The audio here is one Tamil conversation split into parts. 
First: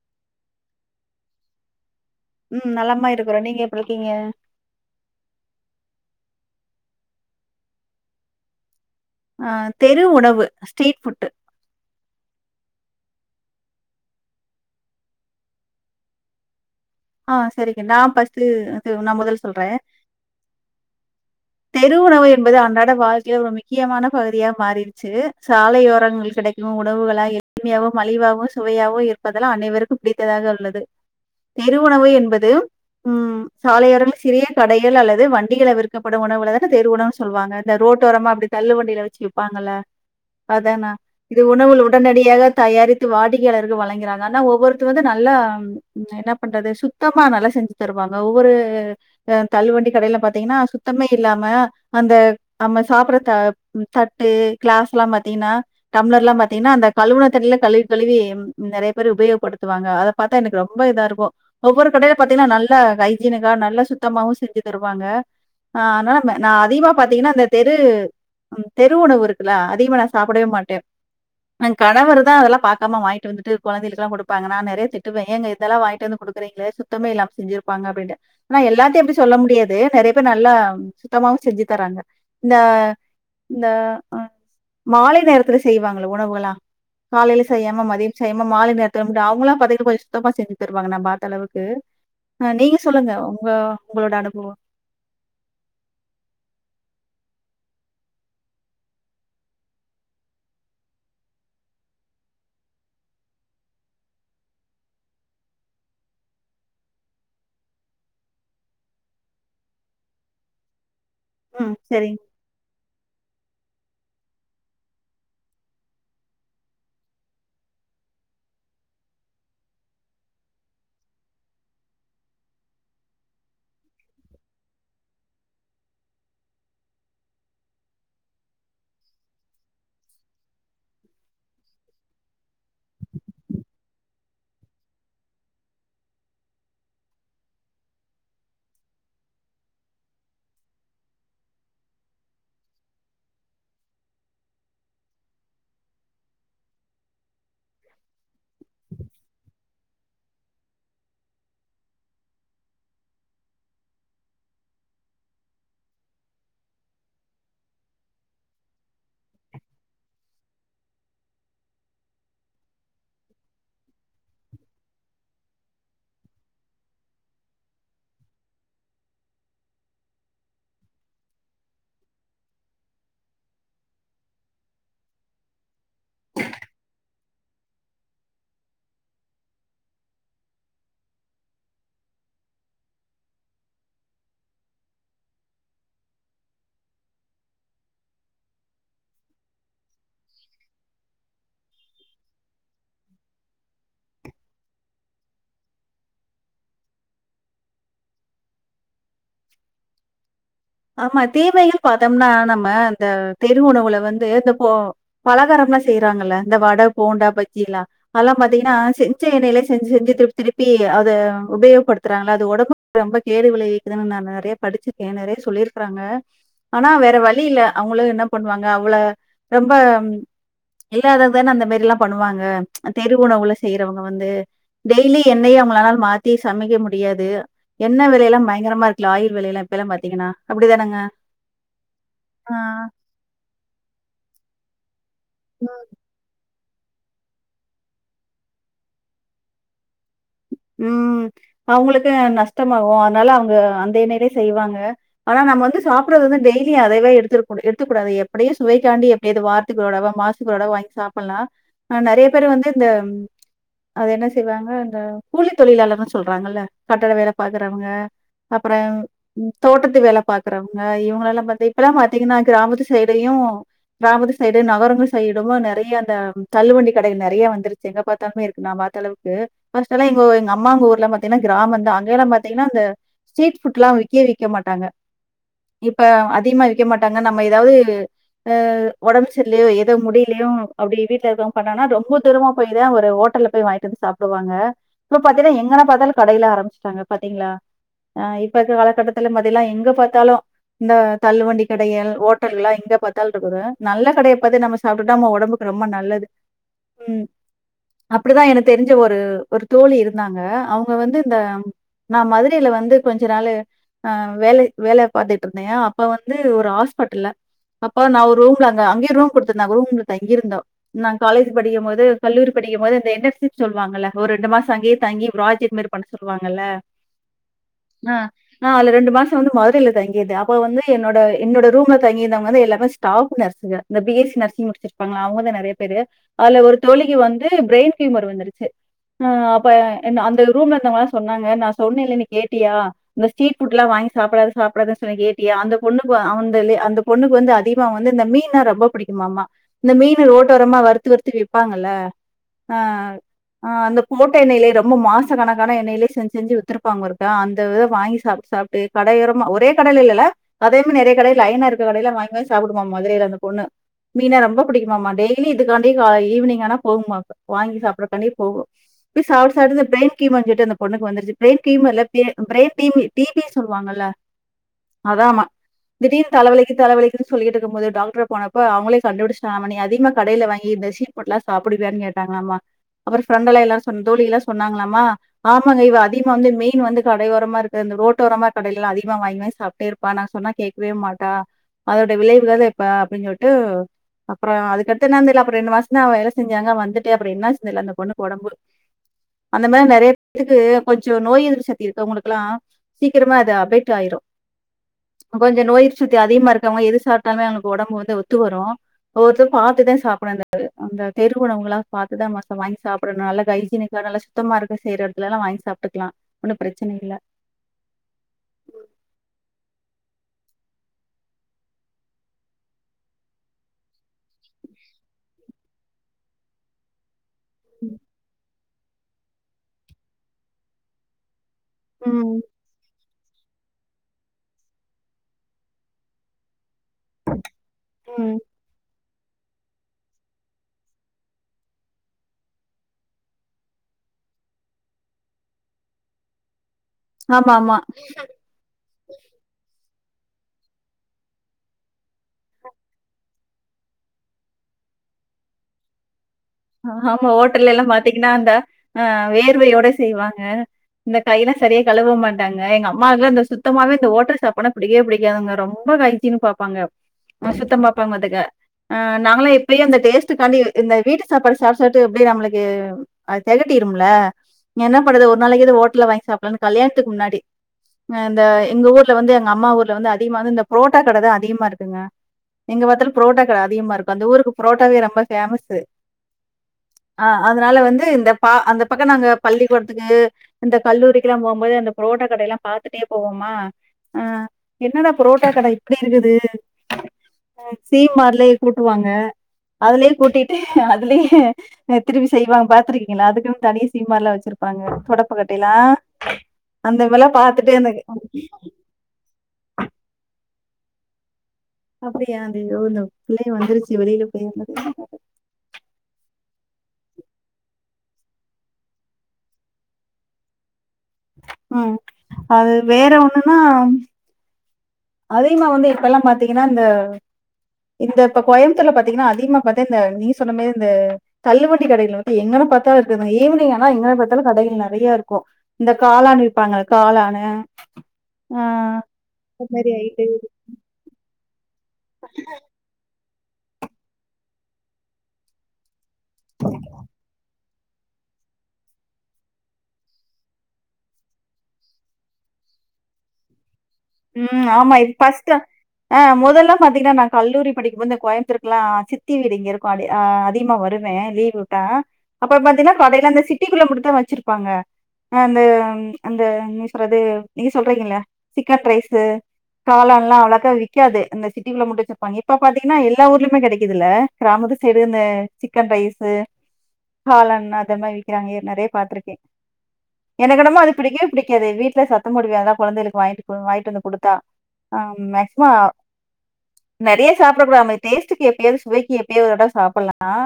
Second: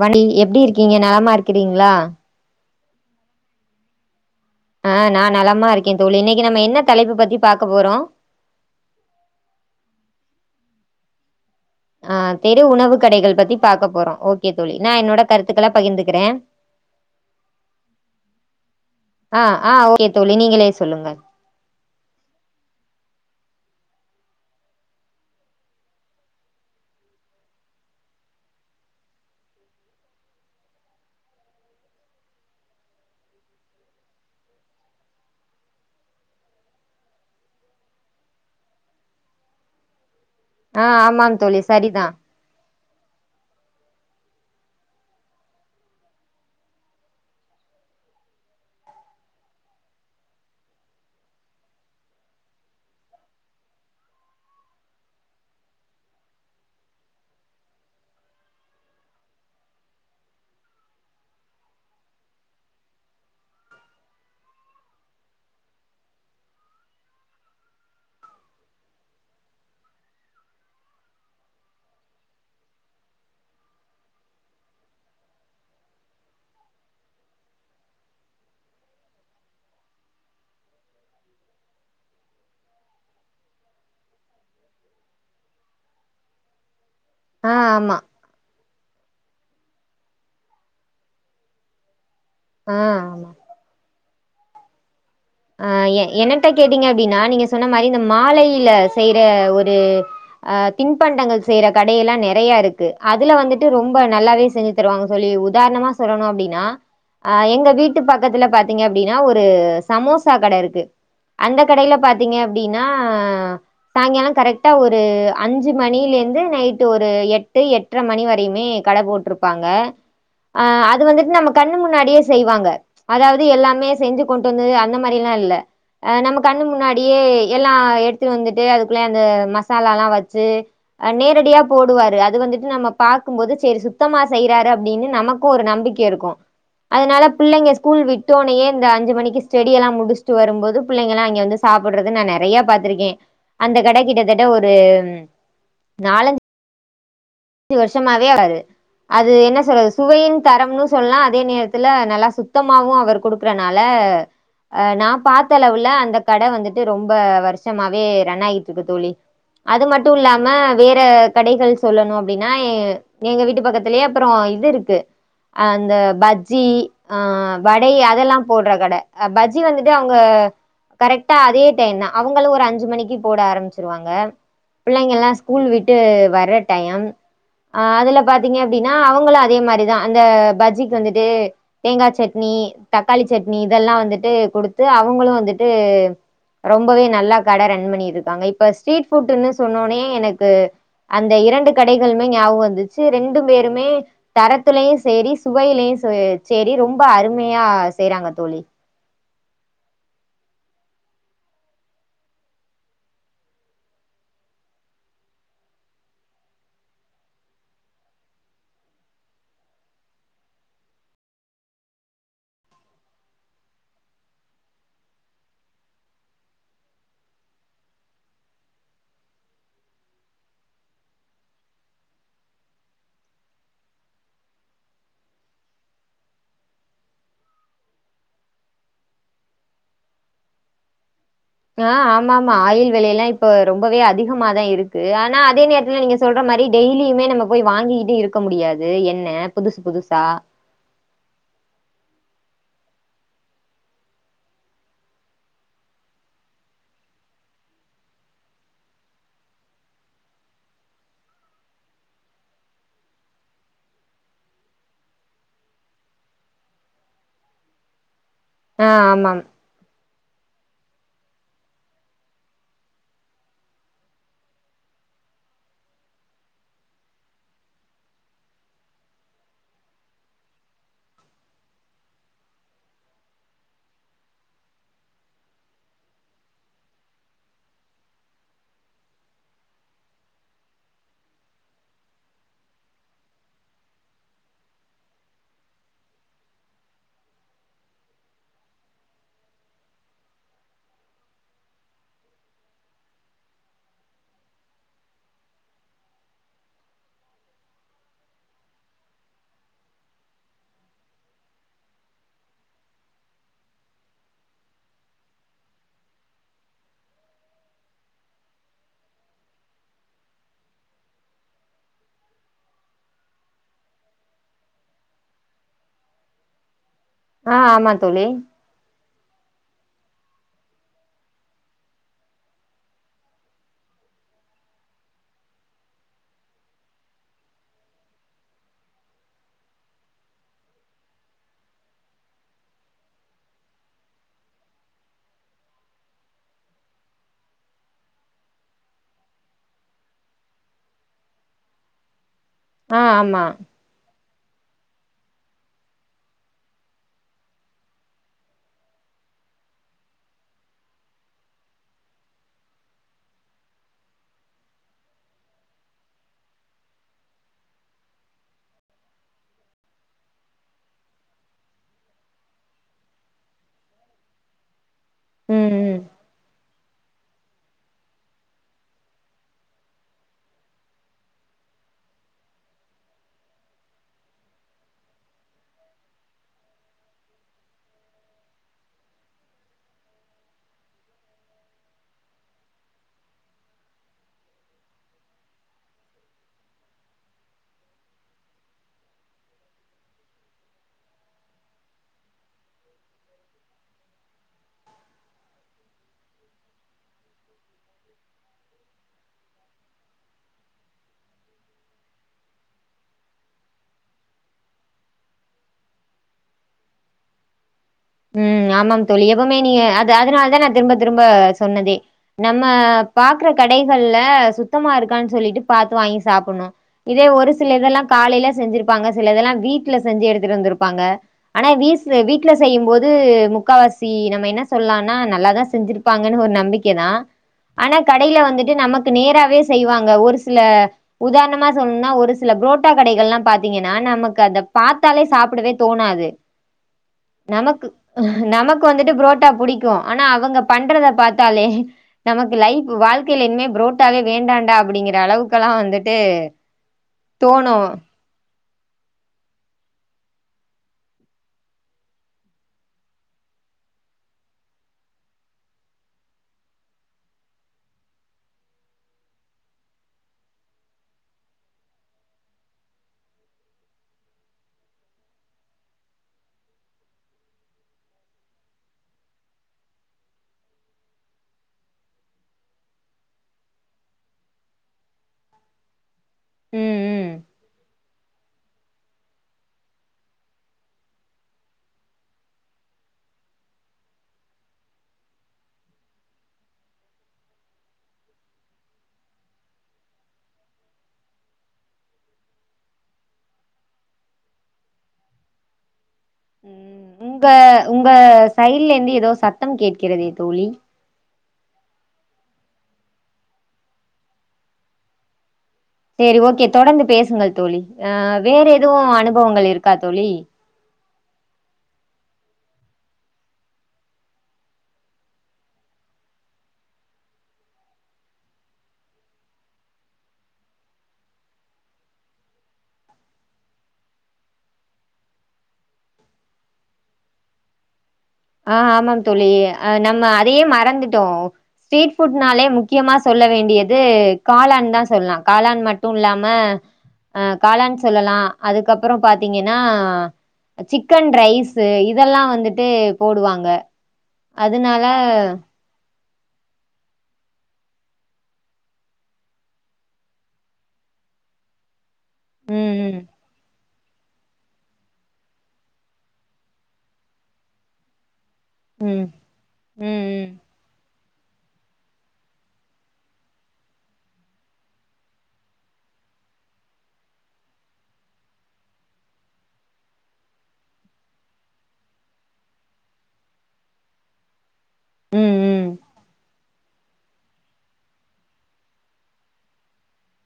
வணி எப்டி இருக்கீங்க நலமா இருக்கிறீங்களா உம் நல்லமா இருக்கிறோம் நீங்க எப்ப இருக்கீங்க ஆ நான நலமா இருக்கேன் தோழி இன்னைக்கக நம்ம என்ன தலைப்பு பத்தி பாக்க போறோம் ஆ தெரு உணவு ஸ்ட்ரீட் ஃபுட்டு் ஆ தெரு உணவு கடகள் பத்தி பாக்க போறோம் ஓகே தோழி நான என்னோட கருத்துக்கள பகிர்ந்துக்கிறேன் ஆ செரிங்க நான்ஸ நான முதல்ல ஆ ஆ சொல்றேன் ஓகே தோழி நீங்களே சொல்லுங்க தெரு உணவு என்பது அண்டாற வாழ்க்கையில ஒரு முக்கியமான பகுதியா மாறிடுச்சு சாலையோரங்கள் கெடைக்கும் உணவுகளா எளிமையாவோ மலிவாகோ சுவையாவோ இருப்பதெல்லாம் அனைவருக்கும் பிடித்ததாக உள்ளது தெரு உணவு என்பது ம் சாலையோரங்கள சிறிய கடகள் அல்லது வண்டிகில விற்கப்படும் உணவுலதான தெருவுணவுனு சொல்லாங்க இந்த ரோட்டோரமா அப்டி தள்ளு வண்டியில வச்சு வைப்பாங்கல்ல ஆ அதானா ஆமாம் இது தோழி உணவு சரிதா உடனடியாக தயாரித்து வாடிக்கையாளர்கள் வழங்குறாங்க ஆனா ஒவ்வொருத்த வந்து நல்ல என்ன பண்றது சுத்தமா நல்லா செஞ்சு தருவாங்க ஒவ்வொரு தல் வண்டி கடயில பாத்தீங்கன்னா சுத்தமே இல்லாம அந்த நம்ம சாப்படற தட்டு கிளாஸ் எல்லாம் பாத்தீங்கன்னா டம்ளர் எல்லாம் பாத்தீங்கன்னா அந்த கழவுனைத்தடையில கழுவி கழுவி நெறைய பேர் உபயோகப்படுத்துவாங்க அத பாத்தா எனக்கு ரொம்ப இதாக இருக்கும் ஒவ்வொரு கடயில பாத்தீங்கன்னா நல்ல ஹைஜீனிக்கா நல்லா சுத்தமாவும் செஞ்சு தருவாங்க ஆனால நான் அதிகமா பாத்தீங்கன்னா அந்த தெரு தெரு உணவு இருக்குல்லா அதிகமா நான் சாப்படவே மாட்டேன் கணவு தான் அதெல்லாம் பாக்காம வாங்கிட்டு வந்துட்டு குழந்தைகளுக்குல்லாம் கொடுப்பாங்க நான நெறைய திட்டுவேன் எங்க இதெல்லாம்ங்க ந்து கொடுக்குறீங்களே சுத்தமே எல்லாம செஞ்சிருப்பாங்க அப்டின்ட்டு ஆனா எல்லாத்தையும் எப்டி சொல்ல முடியாது நெறைய பேர் நல்லா சுத்தமாவ செஞ்சு தராங்க இந்த இந்த மாலை நேரத்துல செய்வாங்கள உணவுகளா காலையில ஆ செய்யாம ஆமா மதியம் செய்யாம மாலை நிற அவங்களா பதக்க சுத்தமாஞ த்துருப்பாங்கண்ணா பாத்த அளவுக்கு ஆ நீங்க சொல்லுங்க உங்க உங்களோட அனு [inaudible] ஆ என்னட்ட கேட்டீங்க அப்டின்னா நீங்க சொன்ன மாரி இந்த மாலையில செய்யற ஒரு ஆ தின்பண்டங்கள் செய்யற கடயெல்லாம் நெறைய இருக்கு அதுல வந்துட்டு ரொம்ப நல்லாவே செஞ்சு தருவாங்க சொல்லி உதாரணமா சொல்லணும் அப்டின்னா அ எங்க வீட்டு பக்கத்துல பாத்தீங்க அப்டின்னா ஒரு சமோசா கட இருக்கு அந்த ம். கடயில சரிங்க. பாத்தீங்க அப்டின்னா சாயங்காலம் கரெக்டா ஒரு அஞ்சு மணில இருந்து நைட்டு ஒரு எட்டு எட்டரை மணி வரையுமே கடை போட்டிருப்பாங்க ஆ அது வந்துட்டு நம்ம கண்ணு முன்னாடியே செய்வாங்க அதாவது எல்லாமே செஞ்சு கொண்டு வந்து ந்த இ நம்ம கண்ணு முன்னாடியே எல்லாம் எடுத்துட்டு வந்துட்டு அதுக்குள்ள அந்த மசாலா எல்லாம் வச்சு நேரடியா போடுவாரு அது வந்துட்டு நம்ம பாக்கும்போது செரி சுத்தமா செய்யறாரு அப்டின்னு நமக்கும் ஒரு நம்பிக்கை இருக்கும் அதனால புள்ளைங்க ஸ்கூல் விட்டோனேயே இந்த அஞ்சு மணிக்கு செடி எல்லாம் முடிச்சுட்டு வரும்போது பூள்ளைங்காம் அங்க வந்து சாப்படுறது நான நெறைய பா்த்திருக்கேன் அந்த கட கிட்டத்தட்ட ஒரு நாலஞ்ச அஞ்சு வருஷமாவே வருது அது என்ன சொல்றது சுவையின் தரம்ன்னனு சொல்லலாம் அதே நேரத்துல நல்லா சுத்தமும் அவர் கொடுக்குறனாலஹ நான பாத்த அளவுல அந்த கட வந்துட்டு ரொம்ப வருஷமாவே ரன் ஆகிட்டு இருக்கு தோழி அது மட்டும் இல்லாம வேற கடகள் சொல்லணும் அ அப்டின்னா எங்க வீட்டு பக்கத்துலயே அப்பறம் இது இருக்கு அந்த பஜ்ஜி ஆ வட அதெல்லாம் போடுற கட பஜ்ஜி வந்துட்டு அவங்க கரெக்டா அதே டைம் தான் அவங்களும் ஒரு அஞ்சு மணிக்கு போட ஆரம்பிச்சிருவாங்க புள்ளைங்கல்லாம் ஸ்கூல் விட்டு வர்ற டைம் ஆ அதுல பாத்தீங்க அப்டின்னா அவங்களும் அதே மாரிதான் அந்த பஜ்ஜிக்கு வந்துட்டு தேங்காய் சட்னி தக்காளி சட்னி இதெல்லாம் வந்துட்டு கொடுத்து அவங்களும் வந்துட்டு ரொம்பவே நல்லா கட ரன் பண்ணிருக்காங்க இப்ப ஸ்ட்ரீட் ஃபுடன்னு சொன்னோடனே எனக்கு அந்த இரண்டு கட கடகள்மே ஞாபகம் வந்துச்சு ரெண்டு பேருமே தரத்திலயும் செரி சுவையிலும் செரி ரொம்ப அருமையா செய்றாங்க தோழி ஆமா தீமைகள் பார்த்தோம்னா நம்ம அந்த தெரு உணவுல வந்து இந்த போ பலகாரம் எல்லாம் செய்யறாங்கல்ல இந்த வடை போண்டா பஜ்ஜி எல்லாம் அதல்லாம் பாத்தீங்கன்னா செஞ்ச எண்ணெயிலய செஞ்சு செஞ்சு திருப்பி திருப்பி அதை உபயோகப்படுத்துறாங்கள அது உடம்பு ரொம்ப கேடு விளைவிக்குதுன்னு நான் நிறைய படிச்சிருக்கேன் நிறைய சொல்லிருக்கறாங்க ஆனா வேற வழி இல்ல அவங்களும் என்ன பண்ணுவாங்க அவள ரொம்ப இல்லாததுதானே அந்த மாரில்லாம் பண்ணுவாங்க தெருவுணவு செய்யறவங்க வந்து டெய்லி எண்ணெயையும் அவங்களால மாத்தி சமைக்க முடியாது என்ன விலையெல்லாம் பயங்கரமா இருக்குல ஆயில் விலைய எல்லாம் இப்ப எல்லாம் பாத்தீங்கன்னா அப்படி தானுங்க ஆஹ் ஆமா ஆமா ஆயில் விலையல்லாம் இப்ப ரொம்பவே அதிகம தான் இருக்கு ஆனா அதே நேரத்துல நீங்க சொல்ற மாரி டெய்லியுமே நம்ம போய் வாங்கிக்கிட்டு இருக்க முடியாது என்ன புதுசு புதுசா உம் அவங்களுக்கு நஷ்டமாகும் அதனால அவங்க அந்த எண்ணெயிலே செய்வாங்க ஆனா நம்ம வந்து சாப்பிறது வந்து டெய்லியும் அதைவோ எடுத்து எடுத்துக்க கூடாது எப்படியும் சுவைக்காண்டி எப்படியாவது வாரத்துக்கு ஒரு தடவ மாசத்துக்கு ஒரு தடவ வாங்கி சாப்பிடலாம்ஹ் நிறைய பேரு வந்து இந்த அது என்ன செய்வாங்க இந்த கூலி தொழிலாளர்ன்னும் சொல்றாங்கல்ல கட்டட வேலை பாக்குறவங்க ஆ அப்றம் ஆமாம் தோட்டத்து வேல பாக்குறவங்க இவங்கள எல்லாம் ப இப்பல்லாம் பாத்தீங்கன்னா கிராமத்து சைடையும் கிராமத்து சைடு நகரங்கள் சைடும நிறைய அந்த தள்ள வண்டி கடைகள் நிறைய வந்துருச்சு எங்க பாத்தாலுமே இருக்கு நான் பாத்த அளவுக்கு எங்க எங்க அம்மாங்க ஊர்லாம் பாத்தீங்கன்னா கிராமம்்தான் அங்கே எல்லாம் பாார்த்தீங்கன்னா அந்த ஸ்ட்ரீட் ஃபுட்லாம் விக்கவே விக்கமாட்டாங்க இப்ப அதிகமா விக்க மாட்டாங்க நம்ம ஏதாவதுஹ் உடம்பு சரில்லையோ ஏதோ முடியலயோ அப்படி வீட்டுல இருக்கவங்க பண்ணான ரொம்ப தூரமா போய் தான் ஒரு ஹோட்டல்ல போய் வாங்கிட்டு வந்து சாப்பிடுவாங்க இப்ப பாத்தீங்கன்னா எங்கன்ன பார்த்தாலும் கடையில ஆரம்பச்சுட்டாங்க பாத்தீங்களா அஹ் இப்ப காலக்கட்டத்துல பாத்தால்லாம் எங்க பாத்தாலும் இந்த தள்ள வண்டி கடைகள் ஹோட்டல் எல்லாம் எங்க பார்த்தாலும் இருக்குது நல்ல கடைய பாத்து நம்ம சாப்பிட்டுட்டா நம்ம உடம்புக்கு ரொம்ப நல்லது உஹம் அப்படிதான் எனக்கு தெரிஞ்ச ஒரு ஒரு தோழி இருந்தாங்க அவங்க வந்து இந்த நான் மதுரையில வந்து கொஞ்ச நாளு வேலை பார்த்துட்டு இருந்தேன் அப்ப வந்து ஒரு ஹாஸ்பிட்டல்ல அப்ப நான் ஒரு ரூம்ல அங்க அங்கேயே ரூம் கொடுத்திரு நாங்க ரூம்ல தங்கிிருந்தோம் நான் காலேஜ் படிக்கும் போோது கல்லூரி படிக்கும் போது இந்த என்டன்ஷிப் சொல்லுவாங்கல்ல ஒரு ரெண்டு மாசம் சங்கே தங்கி் பிராஜெக்ட் மாரி பண்ண சொல்லுவாங்கல்ல ஆ ஆமா தோழி ஆஹ் ஆஹ் அல ரெண்டு மாசம் வந்து மதுரையில தங்கிருந்தேன் அப்ப வந்து என்னோட என்னோட ரூம்ல தங்கிருந்தவங்க எல்லாமே ஸ்டாஃப் நர்சங்கா பி எஸ் சி நர்சிங் முடிச்சிருப்பாங்களா அவங்க தான் நெறைய பேரு அதுல ஒரு தோழிக்கு வந்து பிரைன் ஹியூமர் வந்துருச்சு இப்ப அந்த ரூம்ல இருந்தவங்கல்லாம் சொன்னாங்க நான் சொன்னெல்ல நீ கேட்டியா இந்த ஸ்ட்ரீட் ஃபுட்ல்லாம் வாங்கி சாப்பிடாது சாப்பிடாதுன்னு சொல்லி கேட்டியா அந்த பொண்ணுக்கு அவந்த அந்த பொண்ணுக்கு வந்து அதிகமா வந்து இந்த மீன்னா ரொம்ப பிடிக்குமாமா இந்த மீன் ரோட்டோரமா வறுத்து வறுத்து விப்பாங்கல்ல ஆ அஹ் ஆமா ஆஹ் அந்த கோட் எண்ணெயிலே ரொம்ப மாச கணக்கான எண்ணெயிலே செஞ்சி செஞ்சி வித்திருப்பாங்க போலருக்கு ஆஹ் அந்த இதையே வாங்கி சாப்டு சாப்டு கடையோரமா ஒரே கடையில இல்ல அதே மாரி நெறைய கடை லயனா இருக்க கடையில வங்கி வங்கி சாப்பிடுமமா மதுரையில அந்த பொண்ணு மீன்னுன ரொம்ப பிடிக்குமாம டெய்லி இதுக்காண்டியே ஈவ்னிங் ஆன போகுமா வாங்கி சப்பிற்றதுக்கண்டியே போகும் இப்டியே சாப்டு சாப்டு இந்த பிரைன் ஹியூமர் கிட்டு அந்த பொண்ணுக்கு வந்துருச்சு பிரைன் ஹியூமர் இல்ல பிரைன் டி பி சொல்வாங்கல்லா அதாம ம் ம் திடீனு தலைவலிக் தலவலின்னு சொல்லிட்ருக்கும் போதே டாக்டர் போனப்ப அவங்களே கண்டுபுடிச்சிடா நீ அதிகமா கடையில வாங்கி இந்த ஸ்ட்ரீட் ஃபுட்லாம் சாப்டுவியானு கேட்டாங்கள மா அப்புறம் பிரண்ட் எல்லா ன்ன தோழிக எல்லாம் சொன்னாங்களாமா ஆமாங்க இவ அதிகமா வந்து மெயின் வந்து கடையோரமா இருக்கு அந்த ரோட்டோஓரமா கடையிலல்லாம் அதிகமா வாங்கி வாங்கி சாப்பிட்டே இருப்பா நாங்க சொன்னா கேக்கவே மாட்டா அதோட விளைவுதாப்ப அப்படின்னு சொல்லிட்டு அப்புறம் அதுக்கடுத்து என்னன்னு தெரில ரெண்டு மாசம தான் அவ வேலை செஞ்சாங்க வந்துட்டு அப்புறம் என்ன ஆச்சுன்னு தெரில அந்த பொண்ணு உடம்பு அந்த மாதிரி நிறைய பேருக்கு கொஞ்சம் நோய் எதிர்ப்பு சக்தி இருக்கறவங்களுக்குல்லாம் சீக்கிரமா அது அப்டேட் ஆயிடும் கொஞ்சம் நோய் எதிர்ப்பு சக்தி அதிகமா இருக்கவங்க எது சாப்பிடலுமே அவங்களுக்கு உடம்பு வந்து ஒத்து வரும் ஒவ்வொருத்தரும் பார்த்துதான் சாப்பிடும் அந்த தெரு உணவுங்களா பார்த்துதான் வாங்கி சாப்பிடணும் நல்லா ஹை ஜீனிக்க நல்லா சுத்தமா இருக்க செய்யற எடத்துல எல்லாம் வாங்கி சாப்பட்டுக்கலாம் ஒன்னும் பிரச்சனை இல்லை ம்ம் ஆமாம் தொளியவுமே நீங்க அதனாலதான் நான் திரும்ப திரும்ப சொன்னதே நம்ம பாக்குற கடைகள்ல சுத்தமா இருக்கான்னு சொல்லிட்டு பார்த்து வாங்கி சாப்பிடணும் இதே ஒரு சில இதெல்லாம் காலையில செஞ்சிருப் இருப்பாங்க சில இதெல்லாம் வீட்டுல செஞ்சு எடுத்துட்டு வந்திருப்பாங்க ஆனா வீஸ் ம் வீடல செய்யும் போத் முக்காவாசி நம்ம என்ன சொல்லானா நல்லாாதான் செஞ்சிருப்பாங்கன்னு ஒரு நம்பிக்கை கே தான் ஆனா கடைல ம் வந்துட்டு நமக்கு நேராவே செய்வாங்க ஒரு சில உதாரணமா சொல்லணும்னா ஒரு சில புரோட்டா கடைகள் எல்லாம் பாாரத்தீங்கன்னா நமக்கு அத பார்த்தாலே சாப்பிடவே தோணாது ஆமா ஆமா நமக்கு நமக்கு வந்துட்டு புரோட்டா புடிக் இரு ஆனா அவங்க பண்றத பார்த்தாலே நமக்கு லைஃப் வாழ்க்கையில இனிமே ப்ரோட்டாவே வேண்டாண்டா அப்படிங்கிற அளவுக்ககெல்லாம் வந்துட்டு ஹ் ஆமா ஹோட்டல்ல தோணு எல்லாம் பாத்தீங்கன்னா அந்த அஹ் வேர்வையோட செய்வாங்க இந்த கையெல்லாம் சரியா கழுவ மாட்டாங்க எங்க அம்மாவுக்கு அந்த சுத்தமாவே இந்த ஓட்டல் சாப்பாடுனா பிடிக்கவே பிடிக்காதுங்க ரொம்ப ஹசின்னு பாப்பாங்க சுத்தம் பாப்பாங்க நாங்கல்லாம் இப்பவும் அந்த டேஸ்ட் காண்டி இந்த வீட்டு வீட்டு சாப்பாடு சாப்பிட்டு எப்படி நம்மளுக்கு தகட்டிடுமுல்ல என்ன பண்ணறது ஒரு நாளைக்கு ஏது ஹோட்டல்ல வாங்கி சாப்பிடலாம் கல்யாணத்துக்கு முன்னாடி இந்த எங்க ஊர்ல வந்து எங்க அம்மா ஊர்ல வந்து அதிகமா வந்து இந்த புரோட்டா கடைதான் அதிகமா இருக்குங்க எங்க பார்த்தலும் புரோட்டா கடை அதிகமா இருக்கும் அந்த ஊருக்கு புரோட்டாவே ரொம்ப பேமஸ் ம் ம் அதனால வந்து இந்த அந்த பக்கம் நாங்க பள்ளிக்கூடத்துக்கு இந்த கல்லூரிக்கு எல்லாம் போகும்போது அந்த புரோட்டா கடை எல்லாம் பாத்துட்டே போவோமா என்னன்னா புரோட்டா கடை இப்படி இருக்குது சீமார்லே கூட்டுவாங்க அதுலயே கூட்டிட்டு அதுலயே திருப்பி செய்வாங்க பாத்துருக்கீங்களா அதுக்குன்னு தனியே சீமார்லா எல்லாம் வச்சிருப்பாங்க தொடப்பக்கட்டை எல்லாம் உங்க உங்க சைட்ல இருந்து ஏதோ சத்தம் கேட்கிறதே தோழி அப்டியா இதோ இந்த பிள்ளக வந்துருச்சு வெளியில போயிருந்தது என் அஹ் வேற எதுவும் அனுபவங்கள் இருக்கா தோழி உஹம் அது வேற ஒண்ணுன்னா அதிகமா வந்து இப்பெல்லாம் பார்த்தீங்கன்னா இந்த இந்த இப்ப கோயம்புத்தூர்ல பார்த்தீங்கன்னா அதிகமா பாத்தே இந்த நீங்க சொன்ன மாதிரி இந்த தள்ளுவண்டி கடைகள் வந்து எங்கன்ன பாத்தாலும் இருக்குது ஈவினிங் ஆனா எங்க பார்த்தாலும் கடைகள் நெறைய இருக்கும் இந்த காளான் விப்பாங்க காளானு ஆஹ் ஆமா தோழி நம்ம அதையே மறந்துட்டோம் [unintelligible] ஸ்ரீபுட் நாளே முக்கியமா சொல்ல வேண்டியது காளான் தான் சொல்லாம் காளான் மட்ட ட்டும் இல்லாம அஹ் காளன்னு சொல்லலாம் அதுக்கப்புறம் பாத்தீங்கன்னா சிக்கன் ரைஸ் இதெல்லாம் வந்துட்டு போடுவாங்க உம் ஆமா அதனால இ பஸ்டல ஆஹ் முதல்லாம் பாத்தீங்கன்னா நான் கல்லூரி படிக்கும்போது இந்த கோயம்பத்தூருக்கு எல்லாம் சித்தி வீடு இங்க இருக்கும் அதிகமா வருவேன் லீவ் வுட்டா அப்புற ம் பாத்தீங்கனா அந்த சிட்டிக்குள்ள வச்சிருப்பாங்க அந்த அந்த நீ சொல்றது நீங்க சொல்றீங்கள சிக்கன் ம் ரைஸ் ம் ம் ம் காளன்ல்லாம் ம் அவ்வளாக்கா விக்காது இந்த சிட்டகுள்ள மூடி வச்சிருப்பாங்க இப்ப பாத்தீங்கன்னா எல்லா ஊர்லயுமே கிடைக்குதல்ல கிராமத்து சைடு இந்த சிக்கன் ரைஸ் காளான் அத மாதிரி விக்கிறாங்க நெறைய பாத்துருக்கேன் எனக்கு என்னமோ அது பிடிக்கவே பிடிக்காது வீட்டுல சத்தம் போடுவே அத கொழந்தைகளுக்கு வாங்கிட்டு வாயிட்டு வந்து கொடுத்தா ஆஹ் மஷ்மா ம் ம் நெறைய சாப்பிட கூடாது டேஸ்டுக்கு எப்பாவது சுவைக்கு எப்பயாவது சாப்பிடலாம்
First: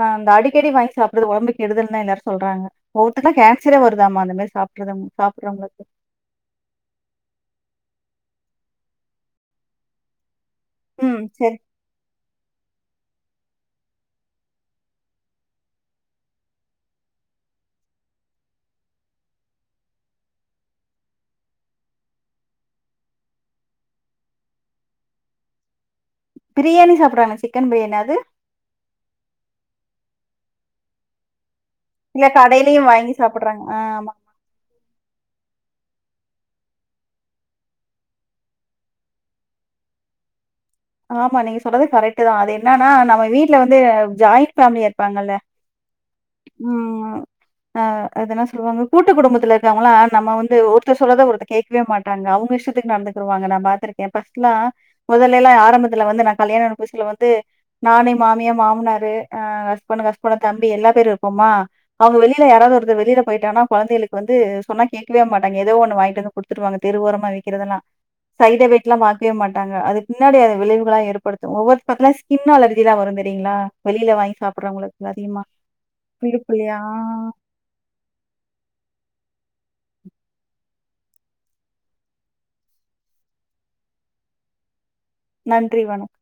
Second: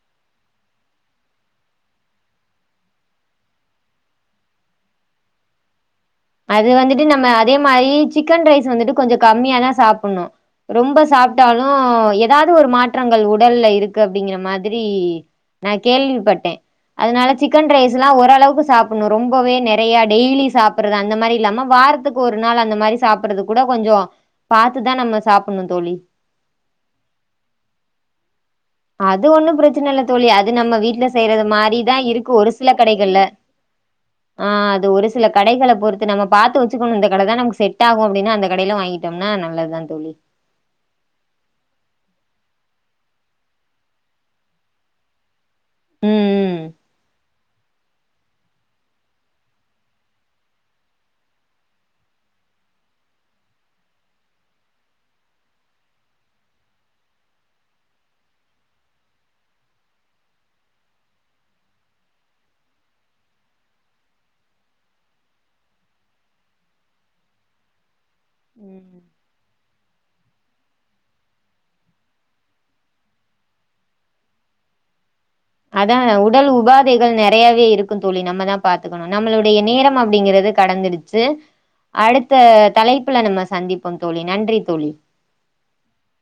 அஹ அடிக்கடி வாங்கி சாப்படுறது உடம்புக்கு கெடுதல்னு எல்லாரும் சொல்றாங்க ஒவ்வொருத்தருக்கெல்லாம் கேன்சரே வருதாம்மா அந்த மாதிரி சாப்பாடு சாப்பிறவங்களுக்கு அது வந்துட்டு நம்ம அதே மாதிரி சிக்கன் ரைஸ் வந்துட்டு கொஞ்சம் கம்மியாதான் சாப்புடுணும் ரொம்ப ம் சரி சாப்புட்டாலும் ஏதாவது ஒரு மாற்றங்கள் உட ல்ல இருக்கு அப்படிங்கிற மாதிரி நா கேள்விப்பட்டேன் அதனால சிக்கன் ரைஸ் எல்லாம் ரொம்பவே நிறையா டைய்லிசாப் அந்த மாதிரி இல்லாம வாரத்துக்கு ஒரு நாள் அந்த மாதிரி சாப்பறது கூட கொஞ்சம் பாத்துதான் நம்ம சாப்பிடணும் தோழி பிரியாணி சாப்பறாங்க சிக்கன் பிரியாணி அது அது ஒன்னும் பிரச்சனை இல்ல தோழி அது நம்ம வீடடு்ல செய்யிறது மாரி தா இல்ல இருக்கு ஒரு சில கடையிலயும் வாங்கி கடைகள்ல சாப்பிடுறாங்க ஆ, ஆமா ஆஹ் அது ஒரு சில கடைகள பொறுத்து நம்ம பார்த்து வச்சுக்கணும் இந்த கடை தான் நமக்கு செட் ஆகும் அப்படின்னா அந்த கடையில வாங்கிட்டோம்னா நல்லதுதா தோழி ஆமா நீங்க சொல்றது கரெக்ட்தான் அது என்னன்னா நம்ம வீட்டுல வந்து ஜாயிண்ட் பேமிலியா இருப்பாங்கல்ல ம் உஹம் ஆஹ் அது சொல்லுவாங்க கூட்டு குடும்பத்துல இருக்கவங்களாம் நம்ம வந்து ஒருத்தர் சொல்றத ஒருத்த கேட்கவே மாட்டாங்க அவங்க இஷ்டத்துக்கு நடந்துக்குவாங்க நான் பாத்திருக்கேன் பஸ்ட் எல்லாம் முதல்ல எல்லாம் யார ம்பத்துல வந்து நான கல்யாண அனுப்பூசில வந்து நானே மாமியா மாமனாரு அஹ அஸ்பண்டன்ஸ்பன் தம்பி எல்லா பேரும் இருப்போம்மா அவங்க வெளியில யாராவது வருது வெளியில போயிட்டானா கொழந்தைகளுக்கு வந்து சொன்னா கேட்கவே மாட்டாங்க ஏதோ ஒண்ணு வாங்கிட்டு வந்து குடுத்துட்டுவாங்க தெருஓரமா வக்கிறதுதெல்லாம் சைத வட் ம் எல்லாம் ம் மாத்வே மாட்டாங்க அது முன்னாடியாது விளைவுகள ஏற்படுத்தும் ஒவ்வொரு பக்க ஸ்கின் அலர்ஜிலா வரும் தெரியீங்களா வெளில வாங்கி சாப்ட்ரவங்களுக் அதான் உடல் உபாதைகள் நெறையாவே இருக்கும் தோழி நம்ம தான் பாத்துக்கணும் நம்மளுடைய நேரம் அப்டிங்கறது கடந்துடுச்சு அடுத்த தலைப்பல நம்ம சந்திப்போம் தோழி நன்றி தோழி நன்றி வணக்கம்